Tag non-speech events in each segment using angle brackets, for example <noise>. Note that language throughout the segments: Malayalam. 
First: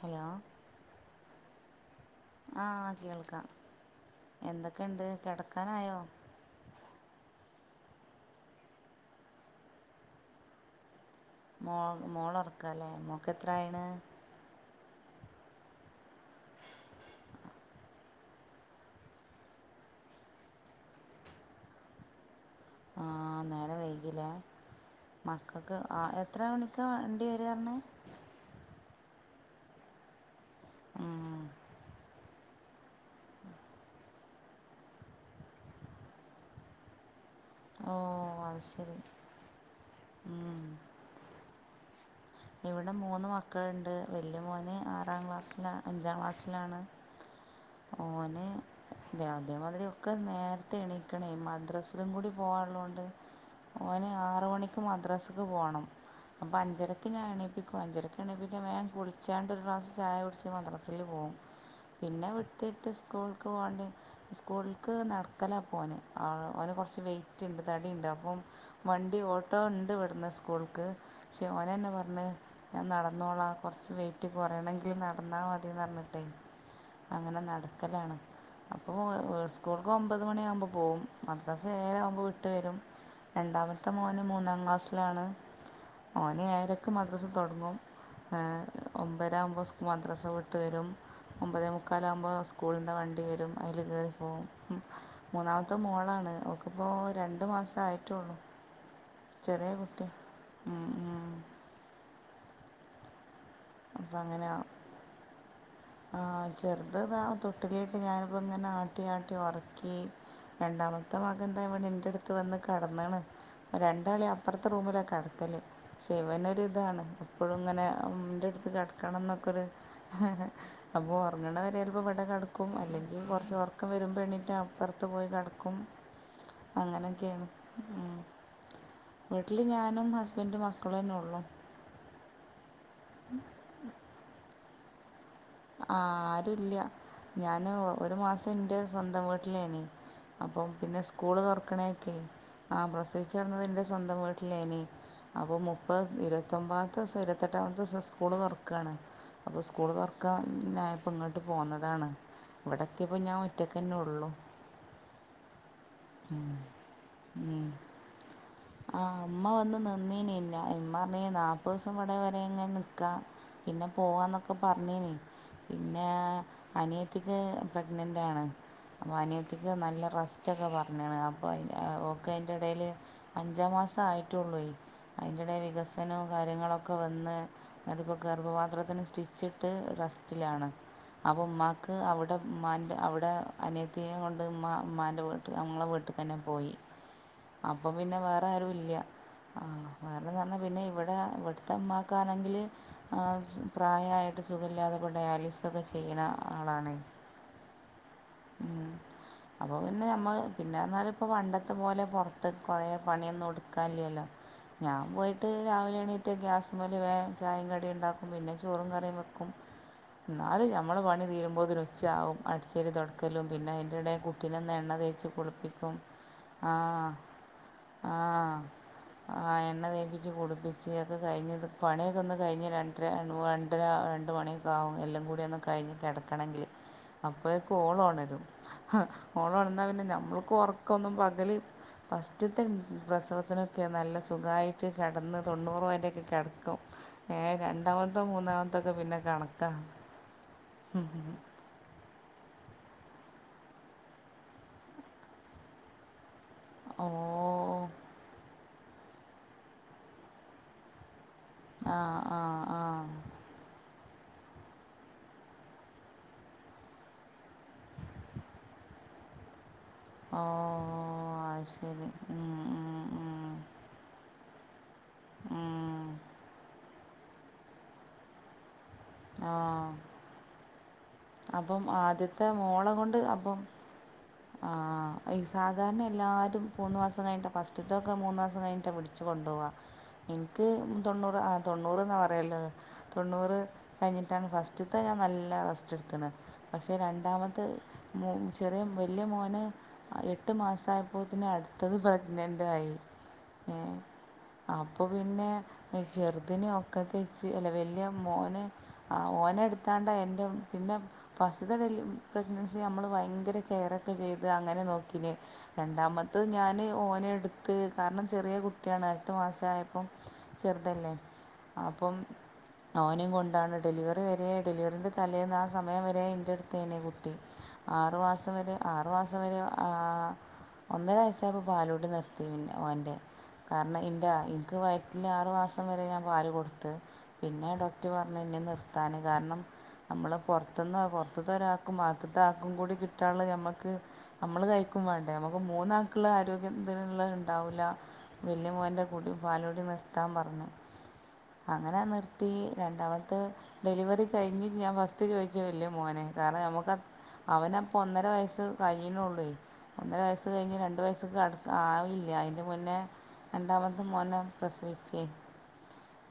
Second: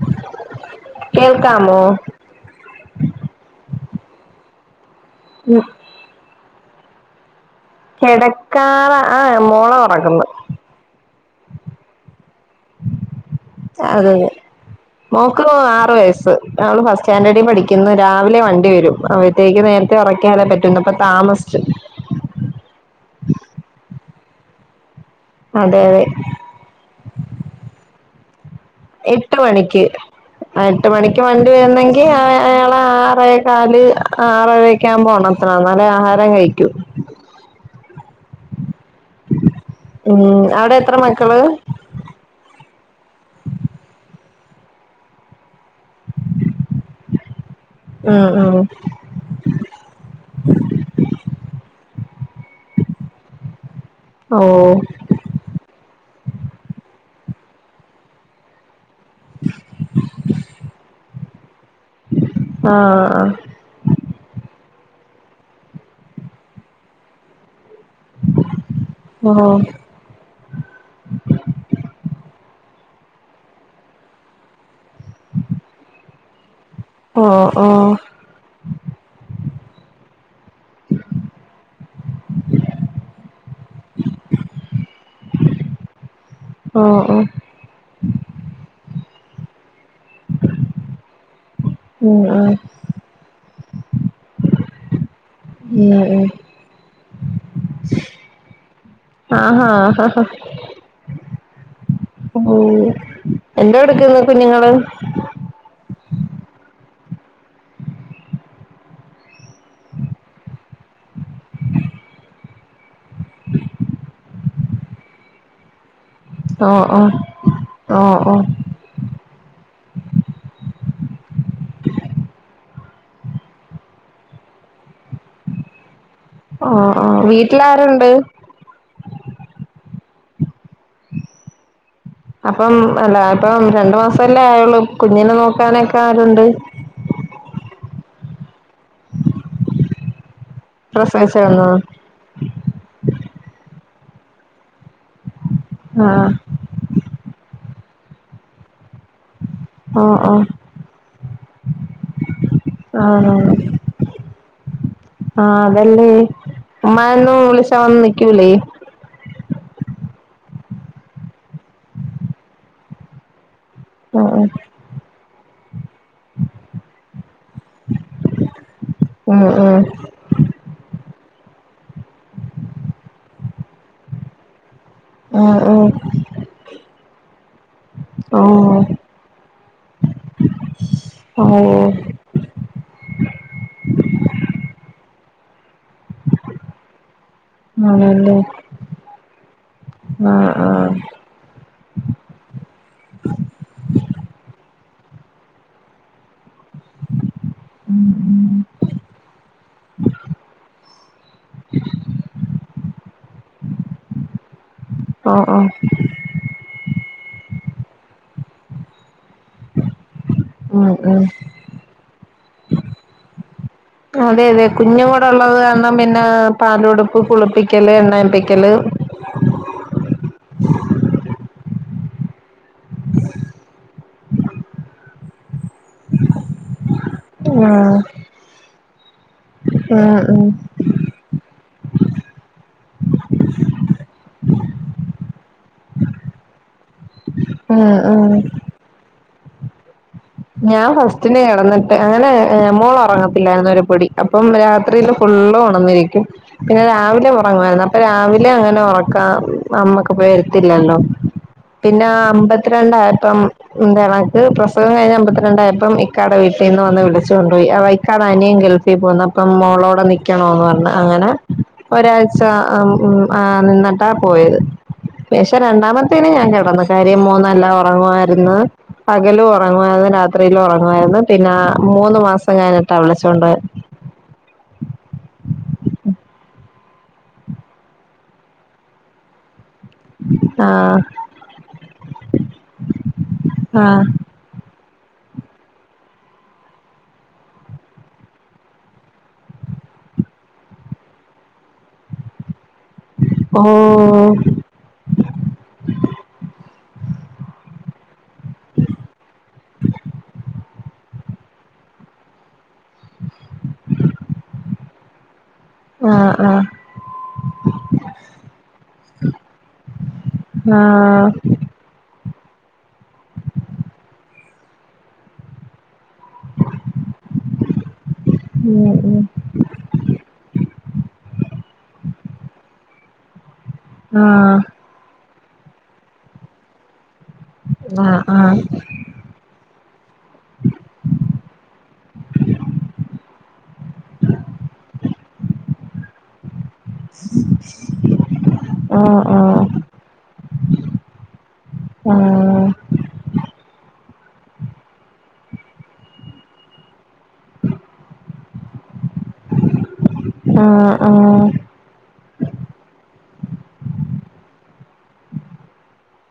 ഹലോ കേൾക്കാമോ ആഹ് കേൾക്ക എന്തൊക്കെണ്ട് കെടക്കാനായോ കിടക്കാറ ആ മോളൊറങ്ങ്ന്ന് മോൾ മോളറൊക്കല്ലേ മോ എത്രായിണ് അതെ അതെ മോക്ക് ആറ് വയസ്സ് അവള് ഫസ്റ്റ് സ്റ്റാൻഡേഡിൽ പഠിക്കുന്ന് രാവിലെ വണ്ടി വരും അവ ത്തേക്ക് നേര്ത്തെ ഒറയ്ക്ക്യാലേ പറ്റു പ്പതാമസ്ച്ചു ആഹ് നേരം വൈകില്ലേ മക്കക്ക് അതെ ആ അതെ എത്ര മ ക്ക വണ്ടി വരാർണ് എട്ട് മണക്ക് അ എട്ട് മണിക്ക് ഉം വണ്ടി വര്നങ്കി അവ അയാളെ ആറേകാല് ആറരക്ക്യാകുമ്പോ ഒണർത്തണം ന്നാലേ ആഹാരം കഴിക്യു ഓഹ് അത് ശരി ഉം അവടെത്ര മക്കള് ഇവിടെ മൂന്ന് മക്കള്ണ്ട് വലിയ മോന് ആറാം ക്ലാസ്സിലാ അഞ്ചാ ക്ലാസ്സിലാണ് ഉം ഓന് ഉം അതേമാതിരി ഒക്കെ നേർത്തെ എണീക്കണേ മദ്രസലും കൂടി പോവാൺള്ളോണ്ട് ഓന് ഓ ആറ് മണിക്ക് മദ്രസക്ക് പോകണം അപ്പ അഞ്ചര ക്ക് ഞാൻ എണീപ്പിക്കു അഞ്ചരക്കാണിപിടെ വേം കുളിച്ചാണ്ട് ഒര്ഗ്ലാസ് ചായുടിച്ച് മദ്രസൽ പോകും പിന്നെ ആ വിട്ടിട്ട് സ്കൂൾക്ക് പോവാണ്ട് സ്കൂൾക്ക് നടക്കലാ പോന് ആഹ് ഓനെകൊർച്ച് വെയി റ്റ്ണ്ട് തടിണ്ടപ്പോ വണ്ടി ഓ ഓട്ടോണ്ട്പട്ന്ന് സ്‌കൂൾക്ക് ക്ഷേ മ ഏന്ന് പറഞ്ഞഅ് ഞാനടന്നോളാ കൊർച്ച് വെയ്റ്റ് കൊറയണങ്കിൽ നടന്നാ മതിന്നർഞ്ഞിട്ടയ് ഓ അങ്ങനെ ഓ ഓ നടക്കലാണ് അപ്പൊ ഓ വേ സ്കൂൾക്ക് ഒമ്പത് മണിയാമ്പോ പോകും മദ്രസഏരാമ്പോ വിട്ട് വരും രണ്ടാമത്തെ മോന് മൂന്നാം ക്ലാസ്സ്ലാണ് ഓന് ഓ ഏഴരക്ക് മദ്രസ തൊടങ്ങും ഏഹ് ഒമ്പരാമ്പോസ് മദ്രസ വിട്ട് വരും ഒമ്പതേ മു ഉം ക്കാലാമ്പോ ഉം സ്കൂൾൻ്റെ വണ്ടി വരും അയില് കേറിപ്പോവും മൂന്നാമത്തെ ഉം ഉം മോളാണ് ഓൾക്ക്പ്പോ രണ്ട് മാസായിറ്റൊള്ളു ആഹാ ചെറിയ കുട്ട്യാ ഉം ഉം ഔ എന്തോ എടുക്ക്ന്ന് കുഞ്ഞ്ങ്ങള് ആഹ് ചെറുത് താ തൊട്ടിലിട്ട് ഞാൻപ്പോ ങ്ങനെ ആട്ടി ആട്ടി ഒറക്കി രണ്ടാമത്തെ മകൻതാവിടെ ൻ്റട്ത്ത് വന്ന് കടന്ന്ണ് രണ്ടാളി അപ്പർത്തെ റൂമിലാ കടത്തല് ക്ഷേ ഓ ഓ ഇവനൊര്താണ് എപ്പഴുങ്ങനെ ഓ ഉം ഓ ന്റെട്ത്ത് കടക്കണംന്നൊക്കൊര് അപ്പൊ ഒർങ്ങണവരെൽപം പടെ കടക്കും അല്ലെങ്കി കൊർച്ച് ഒർക്കം വരുമ്പോ എണ്ണീറ്റ് അപ്പ ത്തു പോയി കെടക്കും ആ ആ വീട്ടില് ആരുണ്ട് വീട്ടില് ഞാനും ഹസ്ബൻഡും മക്കളന്നേള്ളൂ അപ്പം അല്ല അപ്പം രണ്ട്മാസംല്ലേ ആയുള്ളൂ കുഞ്ഞിനെ നോക്കാനെ ക്കെ ആരുണ്ട് ഞാന് ഒരു മാസൻ്റെ സ്വന്തം വീട്ടിലേനി അപ്പം പിന്നെ പ്രസവിച്ച് സ്കൂള് കിടന്നോ തെർക്ക്ണേക്കെയ് ആഹ് പ്രൊസവിച്ചട്ന്നത് ന്റെസ്വന്തം വീട്ടിലേനി അപ്പൊ മുപ്പദ് ആഹ് ഇരുപ ത്തൊമ്പാത് സം ഇരുവത്തെട്ടാംത്തെസം സ്കൂളൊർക്കാണ് അപ്പോ സ്കൂള് ഓ തൊർ ഓ ഇഞായപ്പങ്ങോട്ട് പോന്നതാണ് ഇവിടെ ത്യപ്പോ ആണോ ഞാഒറ്റക്കന്നെള്ളു ആഹ് അതല്ലേ. ഉമ്മയൊന്നും വിളിച്ച ഉള്ളു വന്ന് നിക്കൂലേ. ആ ഉമ്മ വന്ന് നിന്നീനില്ല. ഇമ്മ പറഞ്ഞ് നാപ്പത് ദിവസം ഇവിടെ വരെങ്ങ് നിക്കാം പിന്നെ ആഹ് പോവാന്നൊക്കെ പ <unintelligible> പിന്നെ അനിയത്തിക്ക് പ്രഗ്നന്റാണ്. പ്പോ ആഹ് അനിയത്തിക്ക് ആഹ് നല്ല റസ് റ്റൊക്കെ പറഞ്ണ് അപ്പ അയ്ന് ഓൾക്ക് അയിന്റടേൽ അഞ്ചാം മാസം ആയിട്ടുള്ളേയ് അയ്ന്റെടേല് ആഹ് വികസനോം കാര്യങ്ങളൊക്കെ വന്ന് ന്നിട്ട്പ്പോ ആഹ് ഓ ഗർഭപാത്രത്തിന് സ്റ്റി റ്റിച്ചിട്ടു റെസ്റ്റിലാണ് അപ്പൊ ഓ ഉമ്മാക്ക് അവിടെ ഉമ്മാൻ്റെ അവടെ അനിയത്തിയേം കൊണ്ട് ഉമ്മാ ഉമ്മാൻ്റെ വീട്ടു ഞങ്ങളെ വീട്ടിക്കന്നെ പോയി അപ്പൊ പിന്നെ ആണല്ലേ വേറെ ആരുംല്ല ആഹ് <unintelligible> പിന്നെ ഇവിടെ ഇവിടത്തെമാക്കാണെങ്കിൽ പ്രായായി സുഖ ഇല്ലാതെ കൊണ്ട് ഡയാലിസൊക്കെ ചെയ്യ്ണ ആളാണ് ഉമ് അപ്പൊ പിന്നെ നമ്മൾ പിന്നെന്നാലും പ്പ പണ്ടത്തെ പോലെ പുറത്ത് കൊറെേ പണിഒന്നുംട്ക്കാനില്ലല്ലോ ഞാൻ ഓ പോയിട്ട ഓ രാവിലെ എണീട്ട് ഗ്യാസ്മ്മൽ വേം ചായിം കടിം ണ്ടാക്കും പിന്നെ ചോറും കറിം വെ ന്നാലും ഉം ഞമ്മളെ ഉം പണി തീരുമ്പോത്തിനുംച്ചാകും അടിച്ചേരി തോട്ക്കലും പിന്നെ വരുടെ അതെ അതെ കുട്ടിനൊന്ന് എണ്ണ കുഞ്ഞും കൂടെ തേച്ച് ഉള്ളത് കാരണം കുളിപ്പിക്കും പിന്നെ ആ പാലുടുപ്പ് കുളിപ്പിക്കല് ഹ്ആഹ് എണ്ണയിപ്പിക്കല് ആ എണ്ണ തേപ്പിച്ച് കുളിപ്പിച്ച് ഒക്കെ കയിഞ് പണിയൊക്കോന്ന് കയ്ഞ്ഞ് രണ്ട് രണ്ടര മണി ഒക്കെ ആവും എല്ലംകൂടി ഒന്ന് കയിഞ്ഞു കിടക്കണെങ്കിൽ ഉം അപ്പോഴേക്കും ഓളോണരും ആ ഓളോണർന്നാ പിന്നെ ഉം ഉം ഞമ്മക്കോറക്കോന്നും പകല് ഫസ്റ്റ് ത്തെ പ്രസവത്തിനൊക്കെ നല്ല സുഖായിട്ട് കിടന്ന് തൊണ്ണൂറ് വരെക്കെ കിടക്കും ഏ ഉം രണ്ടാമത്തോ ഉം മൂന്നാമത്തൊക്കെ പിന്നെ കണക്കാ ഞാൻ ഫസ്റ്റിന് കടന്ന് അങ്ങനെ മോളോറങ്ങത്തില്ലായിരുന്നോരു പൊടി അപ്പം രാത്രിയില് ഫുള്ള് ഉണർന്നിരിക്കും പിന്നെ ഓ രാവിലെ ഉറങ്ങുവായിരുന്നു അപ്പൊ രാവിലെ അങ്ങനെ ഉറക്കാ അമ്മക്ക് <unintelligible> വരുത്തില്ലല്ലോ ആ പിന്നെ ആ ആ അമ്പത്രണ്ടായപ്പോ എണക്ക് പ്രസവം കഴിഞ്ഞ അമ്പത്രണ്ടായപ്പോ ഇക്കാടെ വീട്ടീന്ന് വന്ന് വിളിച്ചു <unintelligible> നിയൻ ഗൾഫിൽ പോന്നപ്പോ മോളോടെ നി ഓ <unintelligible> അങ്ങനെ അത് ശരി ഒരാഴ്ച ഉം മ്മ് ആഹ് ന്നിട്ടാ പോയത് പക്ഷേ ഉം രണ്ടാമത്തേന് ഞാൻ കിടന്ന കാര്യം മോന് നല്ലോം ഉറങ്ങുവായിരുന്നു പകലും ആ ഉറങ്ങുവായിരുന്നു രാത്രിയിലും ഉറങ്ങുവായിരുന്നു പിന്നെ അപ്പം മൂന്ന് ആദ്യത്തെ മാസം കഴിഞ്ഞിട്ടാ വിളിച്ചോണ്ടോ ആഹ് ഈ സാധാരണ എല്ലാരും മൂന്നു മാസം കഴിഞ്ഞട്ട ഫസ്റ്റുത്തൊക്കെ മൂന്ന് മാസം കഴിഞ്ഞട്ട പിടി ച്ച് കൊണ്ടോവാ എനിക്ക് തൊണ്ണൂറ് ആ തൊണ്ണൂറ്ന്നാറയല്ലോ തൊണ്ണൂറ് കഴിഞ്ഞി <unintelligible> ഫസ്റ്റുത്തെ ഞാൻ നല്ല റസ്റ്റ് ക്കണ് പക്ഷെ രണ്ടാമത്തയ് മോ ചെറിയ വെല്ല്യ മോന് എട്ട് മാസായപ്പോത്തിന് അടുത്തത് പ്രഗ്നന്റ് ആയി ഏഹ് പോയെ അ പ്പോ പിന്നെ ചെറുതിനെ ഒക്കത്തച്ചു അല്ല വെല്ല്യ മോന് ആഹ് ഓനെ എട്ത്താണ്ട എന്റെ പിന്നെ ഫസ്റ്റ്ത്തെ ഡെലി പ്രഗ്നൻസി നമ്മള് ഭയങ്കര കെറോക്കെ ചെയ്ത് അങ്ങനെ നോക്കിനെ ആഹ് ആഹ് ഓ രണ്ടാമത്ത ആഹ് ആഹ് ഞാന് ഓനെ എട്ത്ത് കാരണം ചെറിയ കുട്ട്യാണ് എട്ടു മാസായപ്പം ആഹ് അപ്പം ഓനെ കൊണ്ടാണ്. ഡെലിവറി വരെ ഡെലിവറിന്റെ തലേന്ന് ആ സമയം വരെ ന്റെടുത്തയിനി കുട്ടി ആറു മാസം വരെ ഉം ആറു ഉം മാസം വരെ ആ ഒന്നരയസ്സവുമ്പോ പാലുടി നിർത്തി പിന്നെ ഓൻ്റെ കാരണം ഇന്റെ ആഹ് ഇന്ക്ക് വയറ്റിലാറു മാസം വരെ ഞാൻ പാല് കൊടുത്ത് പിന്നെ ഡോക്ടർ പറഞ്ഞു ആഹ് ഇഞ്ഞി നിർത്താന് കാരണം നമ്മള് പൊറത്‍ന്ന പോറത്ത്ത്തരാക്കും ഔത്ത്ത്തെ ആക്കും കൂടി കിട്ടാന്ള്ളയ് ഞമ്മക്ക് ഞമ്മള് കഴിക്കും വേണ്ടേ നമുക്ക് മൂന്നാക്ക് മക്കള് ആരോഗ്യത്തിനുള്ള ഇണ്ടാവില്ല. വലിയ മോൻ്റെ ആഹ് ആഹ് ആഹ് ആഹ് ആഹ് കുടി ആഹ് പാലുടി നിർത്താൻ പറഞ്ഞ്. അങ്ങനാ നിർ ത്തീ രണ്ടാമത്തെ ഡെലിവറി കഴിഞ്ഞ്, ഞാൻ ഫസ്റ്റ് ചോദിച്ച് വല്ല്യ മോനെ കാരണം നമുക്ക് അവനപ്പ ഒന്നര വയസ്സ് കഴിയ്ണള്ളൂ. ഒന്നര വയസ്സ് കഴിഞ്ഞ് രണ്ടു വയസ് അടു ആവില്ല, അയിന്റെ മുന്നേ രണ്ടാമത്തെ മോനെ പ്രസവിച്ചേ.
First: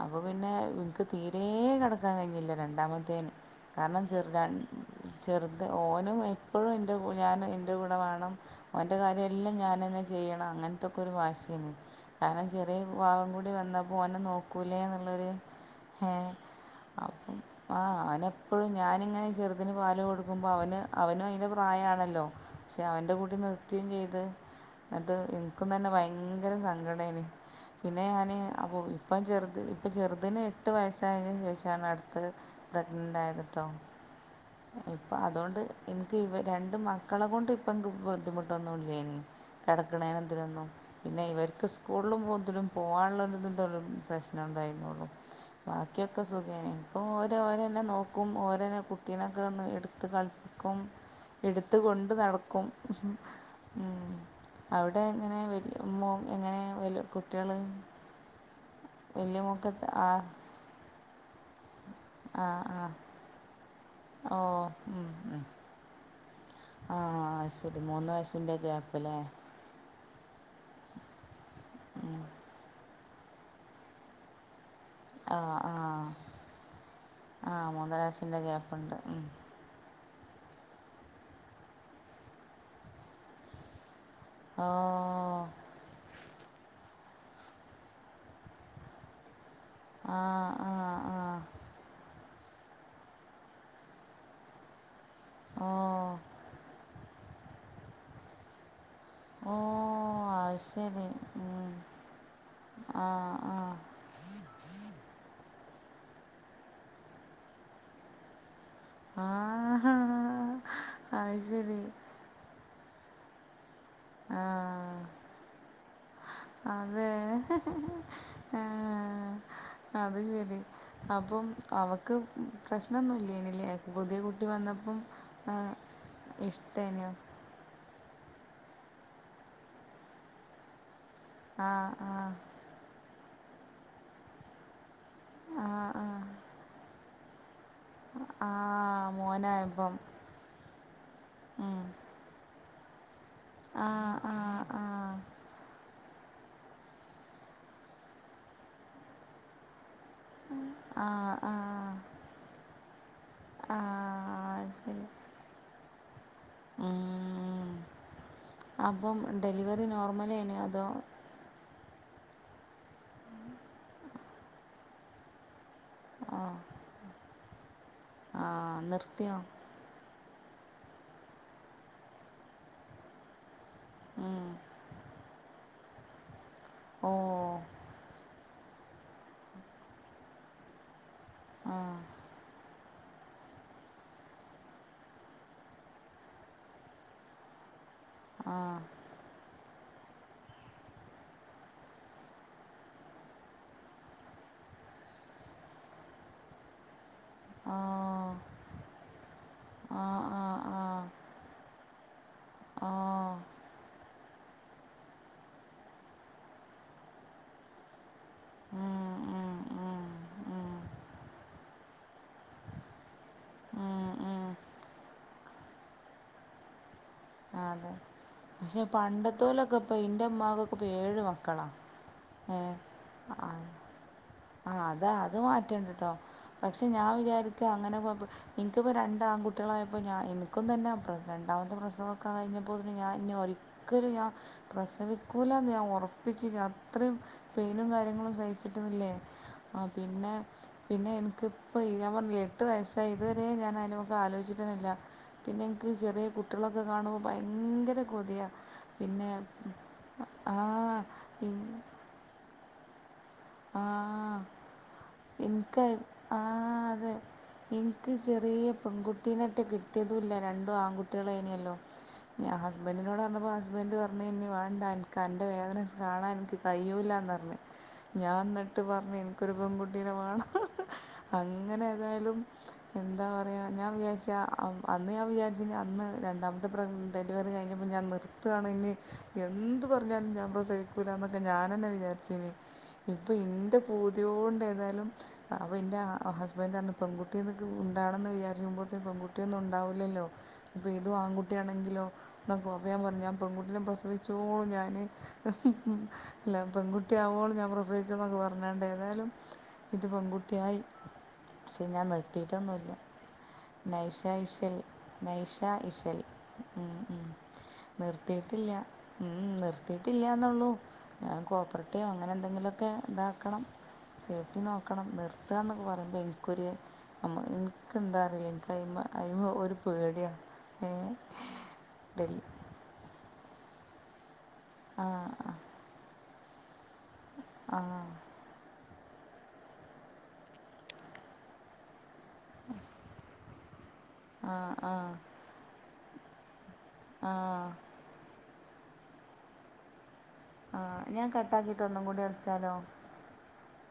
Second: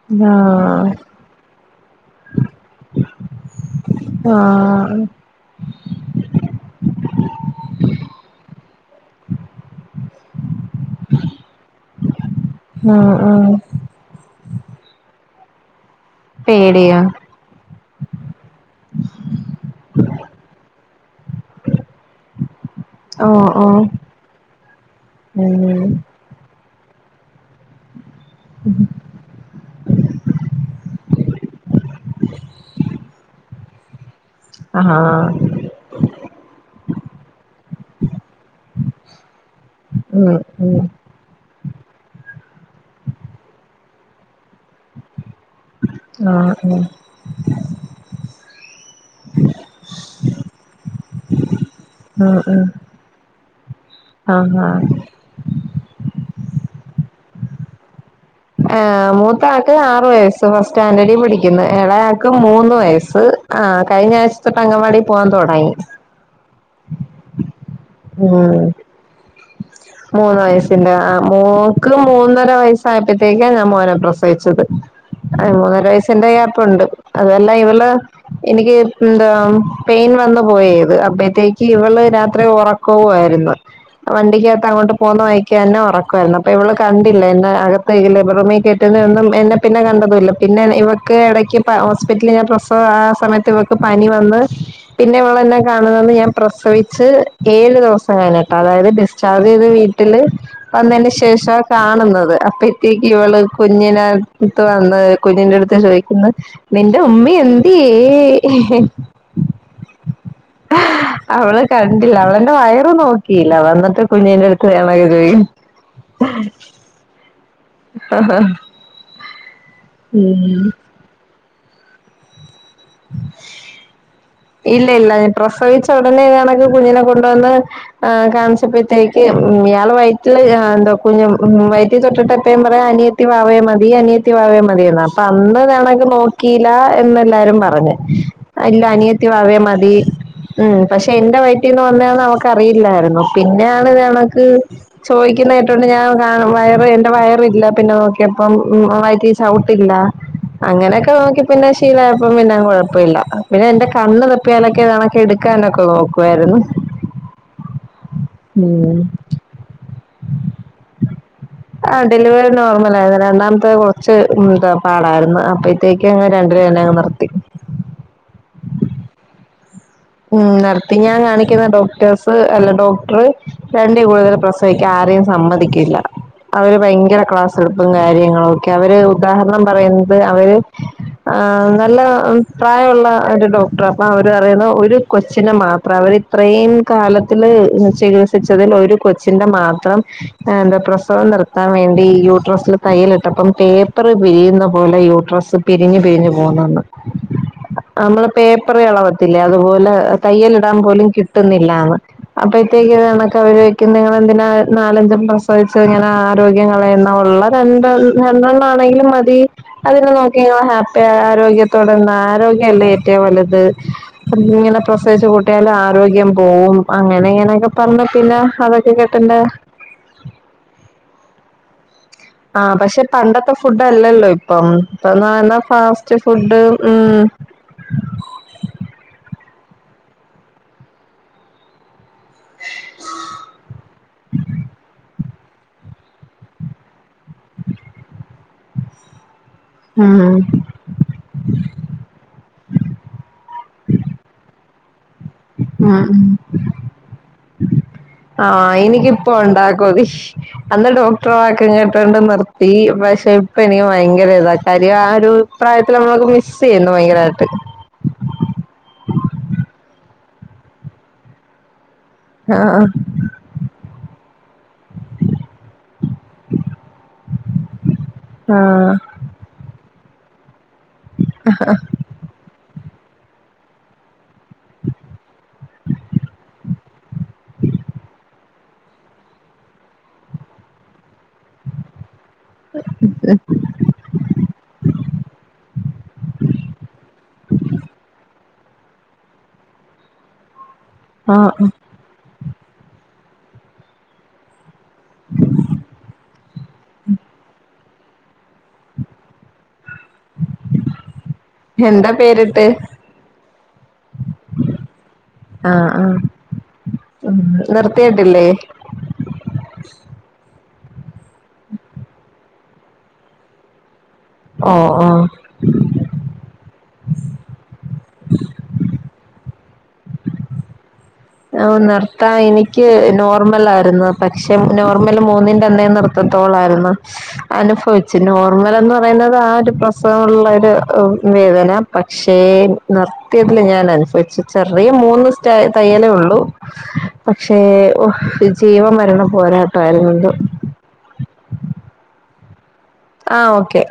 അപ്പൊ ആഹ് പിന്നെ ആഹ് ഇനിക്ക് തീരെ കടക്കാൻ കഴിഞ്ഞില്ല രണ്ടാമത്തേന്. കാരണം ചെറുതാൻ, ആഹ് ചെറുത് ഓനും എപ്പോഴും എൻ്റെ ഞാൻ എൻ്റെ കൂടെ വേണം. അവന്റെ കാര്യം എല്ലാം ഞാൻ തന്നെ ചെയ്യണം. അങ്ങനത്തൊക്കെ ഒരു വാശിയനി കാരണം ചെറിയ വാവേ കൂടി ആഹ് വന്നപ്പോൾ ഓനെ നോക്കൂലേ എന്നുള്ളൊരു. ഏ പേടിയോ അപ്പം. ആ അവനെപ്പഴും ഞാനിങ്ങനെ ചെറുതിന് പാല് കൊടുക്കുമ്പോ അവന് അവനും അയിന്റെ പ്രായാണല്ലോ. പക്ഷെ അവന്റെ കുടി ഓഹ് നിർത്തി ഓഹ് ചെയ്ത് ങ്ങട്ട് എനിക്കും തന്നെ ഉം ഭയങ്കര സങ്കടേയിനി പിന്നെ ഞാന് ആ പോയി. ഇപ്പം ചെറുത്, ഇപ്പം ചെറുതിന് എട്ട് വയസ്സായതിന് ശേഷാണ് അടുത്തത് പ്രഗ്നന്റ് ആയത്ട്ടോ ഇപ്പൊ ആഹ് അതുകൊണ്ട് എനിക്ക് ഇവ രണ്ട് മക്കളെ കൊണ്ട് ഇപ്പ എനിക്ക് ബുദ്ധിമുട്ടൊന്നുല്ലെനി കെടക്ക്നെയ്ന് ഉം ഇതിനൊന്നും ഉം പിന്നെ ഇവർക്ക് സ്കൂളിലും ഓത്തിലും പോകാനുള്ള ഇതിന്റെ പ്രശ്നം ഉണ്ടായിരുന്നുള്ളു. ബാക്കിയൊക്കെ ആഹ് സുഖേന ഉം ഇപ്പൊ ഓരോ ഓരോന്നെ നോക്കും, ഓരോന്നെ കുട്ടിനൊക്കെ ഒന്ന് എടുത്ത് കളി ക്കും എടുത്ത് കൊണ്ട് ഉം ഉം നടക്കും. ഉ ആഹ് അവിടെ അങ്ങനെ വലിയ എങ്ങനെ വല്യ കുട്ടികള് മൂത്ത ആക്ക് ആറു ആ വയസ്സ് ഫസ്റ്റ് സ്റ്റാൻഡേർഡിൽ പഠിക്കുന്നു. ഇളയാക്ക് ആ മൂന്ന് ആ വയസ്സ്. ആ കഴിഞ്ഞ ആഴ്ച തൊട്ട് അംഗൻ വാടിയിൽ പോവാൻ ഓ തുടങ്ങി. ആ അതുശരി മൂന്ന് വയസിന്റെ ഉം ഗ്യാപ്പിലേ മൂന്ന് വയസ്സിന്റെ ആ മോക്ക് മൂന്നര വയസ്സ് പ്പത്തേക്കാണ് ഞാൻ മോനെ പ്രസവിച്ചത്. ആ അ ആ മൂന്നര വയസിന്റെ ഗ്യാപ്പുണ്ട്. ആ അതല്ലാം ഇവള് മൂന്നര വയസ്സിൻ്റെ എനിക്ക് ഗ്യാപ്പുണ്ട് ഉം. എന്താ പെയിൻ വന്ന് പോയത്. അപ്പോഴത്തേക്ക് ഇവള് രാത്രി ഉറക്കവുമായിരുന്നു. വണ്ടിക്കകത്ത് ഓ അങ്ങോട്ട് പോകുന്ന വഴി ന്നെ ഉറക്കമായിരുന്നു. അപ്പൊ ഇവള് കണ്ടില്ല എന്നെ അകത്ത് ലേബറൂമിൽ കയറ്റുന്ന ഒന്നും എന്നെ പിന്നെ ആ കണ്ടതുല്ല, പിന്നെ ആ ഇവക്ക് ആ ഇടയ്ക്ക് ഹോസ്പിറ്റലിൽ ഞാൻ പ്രസവം ആ സമയത്ത് ഇവക്ക് പനി വന്ന്. പിന്നെ ഇവള് എന്നെ ഓ കാണുന്നത് ഞാൻ പ്രസവിച്ച് ഏഴു ദിവസം കഴിഞ്ഞിട്ട് അതായത് ഡിസ്ചാർജ് ഓ ചെയ്ത് വീട്ടില് അത് ശരി വന്നതിന് ശേഷം ഉം. കാണുന്നത് അപ്പത്തേക്ക് ആ ഇവള് ആ കുഞ്ഞിനെ ടുത്ത് വന്ന് കുഞ്ഞിന്റെ അടുത്ത് ചോദിക്കുന്നു. നിന്റെ ഉമ്മി എന്തേ? ആഹ അയ് അവള് ശരി. കണ്ടില്ല അവളെന്റെ വയറ് നോക്കീല വന്നിട്ട് ആ കുഞ്ഞിന്റെ അടുത്ത്. <unintelligible> അതെ ആഹ് അത് ശരി. അപ്പം അവക്ക് പ്രശ്നൊന്നുമല്ലേനില്ലേ പുതിയ കുട്ടി ഇല്ല വന്നപ്പം ഇല്ല പ്രസവിച്ച ഉടനെ ഇതണക്ക് കുഞ്ഞിനെ ഇഷ്ടേനോ കൊണ്ടുവന്ന് ആഹ് കാണിച്ചപ്പോഴത്തേക്ക് ഇയാള് വയറ്റില് എന്താ കുഞ്ഞ് ആഹ് വയറ്റിൽ ആഹ് തൊട്ടിട്ടപ്പേ അനിയത്തി വാവേ മതി അനിയത്തി വാവേ മതിയന്നാ അപ്പൊ അന്ന് ആഹ് ഇതണക്ക് നോ ആഹ് ക്കീല എന്നല്ലാരും പറഞ്ഞ് അല്ല ആഹ് അനിയത്തി വാവേ മതി. മോനായപ്പം ഉം പക്ഷെ എന്റെ വയറ്റീന്ന് ഉം വന്നയാന്ന് അവക്കറിയില്ലായിരുന്നു പിന്നെയാണ് ആഹ് ഇതണക്ക്. ആഹ് ആഹ് ചോദിക്കുന്നതായിട്ടോണ്ട് ഞാൻ കാ വയറ് എന്റെ വയറില്ല പിന്നെ നോക്കിയപ്പം വയറ്റി ചവിട്ടില്ല. അങ്ങനൊക്കെ ആഹ് നോക്കി പിന്നെ ആഹ് ശീലായപ്പം പിന്നെ കുഴപ്പില്ല. പിന്നെ എന്റെ കണ്ണ് ആഹ് അത് തപ്പിയാനൊക്കെ ശരി ഇതണക്കെ എടുക്കാനൊക്കെ നോക്കുമായിരുന്നു. ഉം ഉം അപ്പം ഡെലിവറി നോർമലേനോ അതോ ആഹ് ഡെലിവറി നോർമൽ ആയിരുന്നു രണ്ടാമത്തെ കുറച്ച് എന്താ പാടായിരുന്നു അപ്പൊ ത്തേക്ക് അ ആഹ് രണ്ടിനു തന്നെ അങ്ങ് നിർത്തി. ആഹ് നിർത്തിയോ ഉം നിർത്തി ഞാൻ കാണിക്കുന്ന ഡോക്ടേഴ്സ് അല്ല ഡോക്ടറ് രണ്ടീ കൂടുതൽ ഉം പ്രസവിക്കാ ആരേെയും സമ്മതിക്കില്ല. അവര് ഭയങ്കര ക്ലാസ് ഓഹ് എടുപ്പും കാര്യങ്ങളും ഒക്കെ അവര് ഉദാഹരണം പറയുന്നത് അവര്. ആഹ് നല്ല പ്രായമുള്ള ഒരു ഡോക്ടർ അപ്പ അവര് പറയ്ണു. ഒരു കൊച്ചിനെ മാത്രം അവര് ഇത്രയും കാലത്തിന് ചികിത്സിച്ചതിൽ ആഹ് ഒരു കൊ ച്ചിന്റെ മാത്രം എന്താ പ്രസവം നിർത്താൻ വേണ്ടി യൂട്രെസിൽ തയ്യലിട്ടപ്പം പേപ്പ് പ്പർ പിരിയുന്ന പോലെ യൂട്രസ് പിരിഞ്ഞ് പിരിഞ്ഞ് പോകുന്നന്ന്. <inaudible> നമ്മള് ആഹ് പേപ്പറ് എളവത്തില്ലേ അതുപോലെ ആഹ് ആഹ് തയ്യലിടാൻ ആഹ് പോലും കിട്ടുന്നില്ലാന്ന്. അപ്പഴത്തേക്ക് ആഹ് ഇതണക്ക് അവരോയിക്കും നിങ്ങളെന്തിനാ നാലഞ്ചും പ്രസവിച്ച് ഇങ്ങനെ ആരോഗ്യം കളയുന്ന ഉള്ള രണ്ട് രണ്ടെണ്ണം ആണെങ്കിലും ഉം മതി ഉം ഉം അതിനെ നോക്കി ഇങ്ങ ഉം ഹാപ്പി ആയ ആരോഗ്യത്തോടെ നിന്നാ ആരോഗ്യല്ലേ ഏറ്റവും വലുത് ഉം ഉം ഇങ്ങനെ പ്രസവിച്ചു കൂട്ടിയാല ആരോഗ്യം പോവും അങ്ങനെ. ഇങ്ങനൊക്കെ അതെ പറഞ്ഞ പിന്ന അതൊക്കെ കേട്ടെന്റ ഇപ്പൊ എന്റെ ഉമ്മാവക്ക് ഇപ്പ ഏഴ് മക്കളാ. ആഹ് പഷെ പണ്ടത്തെ ഫുഡ് അല്ലല്ലോ ഇ ആഹ് അതാ അത് മാറ്റണ്ട് ട്ടോ പക്ഷെ ഞാൻ ഉം വിചാരിക്ക അങ്ങനെ എനിക്കിപ്പോ രണ്ട് ആൺകുട്ടികളായപ്പ ഞാ എനിക്കും തന്നെ രണ്ടാമത്തെ പ്രസവോക്കെ കഴിഞ്ഞപ്പോത്തിന് ഞാൻ ഇൻ ജോ ക്കല് ഞാ പ്രസവിക്കൂല ഞാൻ ഉറപ്പിച്ച് ഞാൻ അത്രയും പെയിനും കാര്യങ്ങളും സഹിച്ചിട്ടുന്നില്ലേ. ആഹ് ഉം പിന്നെ. പിന്നെ എനക്കിപ്പോ ഈ ഞാൻ പറഞ്ഞില്ല എട്ട് വയസ്സായി ഇതുവരെ ഞാൻ അതിനുമുക്ക് ആലോയിച്ചിട്ടന്നുന്നില്ല. പിന്നെ എനിക്ക് ഉം ഉം ചെറിയ കുട്ടികളൊക്കെ കാണുമ്പോൾ ഭയങ്കര കൊതിയാ ആഹ് പിന്നെ എനിക്കിപ്പോ ഒണ്ടാ ആ കൊതി ആ അന്ന് ഡോക്ടറ വാക്കും ഈ കേ വീണ്ടും നിർത്തി പഷെ ഇപ്പൊ ആ എനിക്ക് ഭയങ്കര ഇതാ കാര്യം ആ ഒരു എനിക്ക് പ്രായത്തിൽ നമ്മളൊക്കെ ആ മിസ്സെയ്യുന്നു അതെ ഭയങ്കരായിട്ട്. എനിക്ക് ചെറിയ പെൺകുട്ടീനൊട്ടെ കിട്ടിയതൂല്ല രണ്ടും ആൺകുട്ടികളായിനിയല്ലോ. ഞാൻ ആഹ് ഹസ്ബൻഡിനോട് പറഞ്ഞപ്പോ ഹസ്ബന്റ് പറഞ്ഞ് ഇനി വേണ്ട എനിക്ക് അൻ്റെ വേദന കാണാൻ എനിക്ക് കഴിയൂല്ലാന്ന് പറഞ്. ഞാൻ എന്നിട്ട് ആഹ് പറഞ്ഞ് എനിക്കൊരു പെൺകുട്ടീനെ വേണ അങ്ങനെ എന്തായാലും എന്താ പറയാ ഞാൻ വിചാരിച്ച് ആ അ അന്ന് ഞാൻ വിചാരിച്ചിന് അന്ന് രണ്ടാമത്തെ ഡെലിവറി കഴിഞ്ഞപ്പോൾ ഞാൻ നിർ ത്താണ് ഇനി എന്ത് പറഞ്ഞാലും ഞാൻ പ്രസവിക്കൂലാന്നൊക്കെ ഞാനെന്നെ വിചാരിച്ചീനി. ഇപ്പൊ എന്ത് പൂതിയോണ്ട് ഏതാലും. അപ്പ എന്റെ ഹസ്ബന്റ് അന്ന് പെൺകുട്ടീന്ന്ക്ക് ഉണ്ടാണെന്ന് വിചാരിക്കുമ്പോത്തെ പെൺകുട്ടിയൊന്നും ഉണ്ടാവൂലല്ലോ. ഇപ്പൊ ഇതും ആഹ് ആൺകുട്ടിയാണെങ്കിലോ എന്ന <unintelligible> ഞാൻ പെൺകുട്ടിനെ പ്രസവിച്ചോ ഞാൻ ല്ല പെൺകുട്ടി ആവോള് ഞാൻ പ്രസവിച്ചോന്നൊക്കെ പറഞ്ഞൊണ്ടെ ഏതായാലും. ഇത് പെൺകുട്ടിയായി പക്ഷെ ഞാൻ എന്താ പേരിട്ട്? നിർത്തിയിട്ടൊന്നു ഇല്ല്യ. നൈസ ഇഷൽ നൈഷ ആഹ് ആഹ് ഇഷൽ ഉം ഉം നിർത്തിയിട്ടില്ല്യ ഉം നിർത്തിയിട്ടില്ലന്നുള്ളൂ ഞാൻ കോപ്പർടീയോ അങ്ങനെ എന്തെങ്കിലും ഒക്കെ ഇതാക്കണം സേഫ്റ്റി ഓഹ് നോക്കണം ഓഹ് നിർത്തുക എന്നൊക്കെ പറയുമ്പോൾ എനിക്കൊരു. അമ്മ എനിക്ക് എന്താ അറയില്ല എനിക്ക് അയ്മ അയമൊരു പേടിയാണ് ഏ ഓ നിർത്താ ഡൽഹി എനിക്ക് നോർമൽ ആരുന്നു പക്ഷെ ആ നോർമല് മൂന്നി തന്നെ നിർത്തത്തോളായിരുന്നു ആ ആ അനുഭവിച്ച് നോ അമ്മലന്ന് പറയുന്നത് ആഹ് ഒരു പ്രസവമുള്ള ഒരു വേദന പക്ഷേ നിർ ത്യതിൽ ഞാൻ അനുഭവിച്ചു ആ ചെറിയ ആ മൂന്ന് സ്റ്റ തയ്യലേ ഉള്ളൂ. ആ പക്ഷേ ജീവ മരണ പോരാട്ടമായിരുന്നു എന്തോ ആഹ് ഞാൻ കട്ടാക്കിയിട്ട് ഒന്നും കൂടി വിളിച്ചാലോ? ആഹ് ഓക്കെ.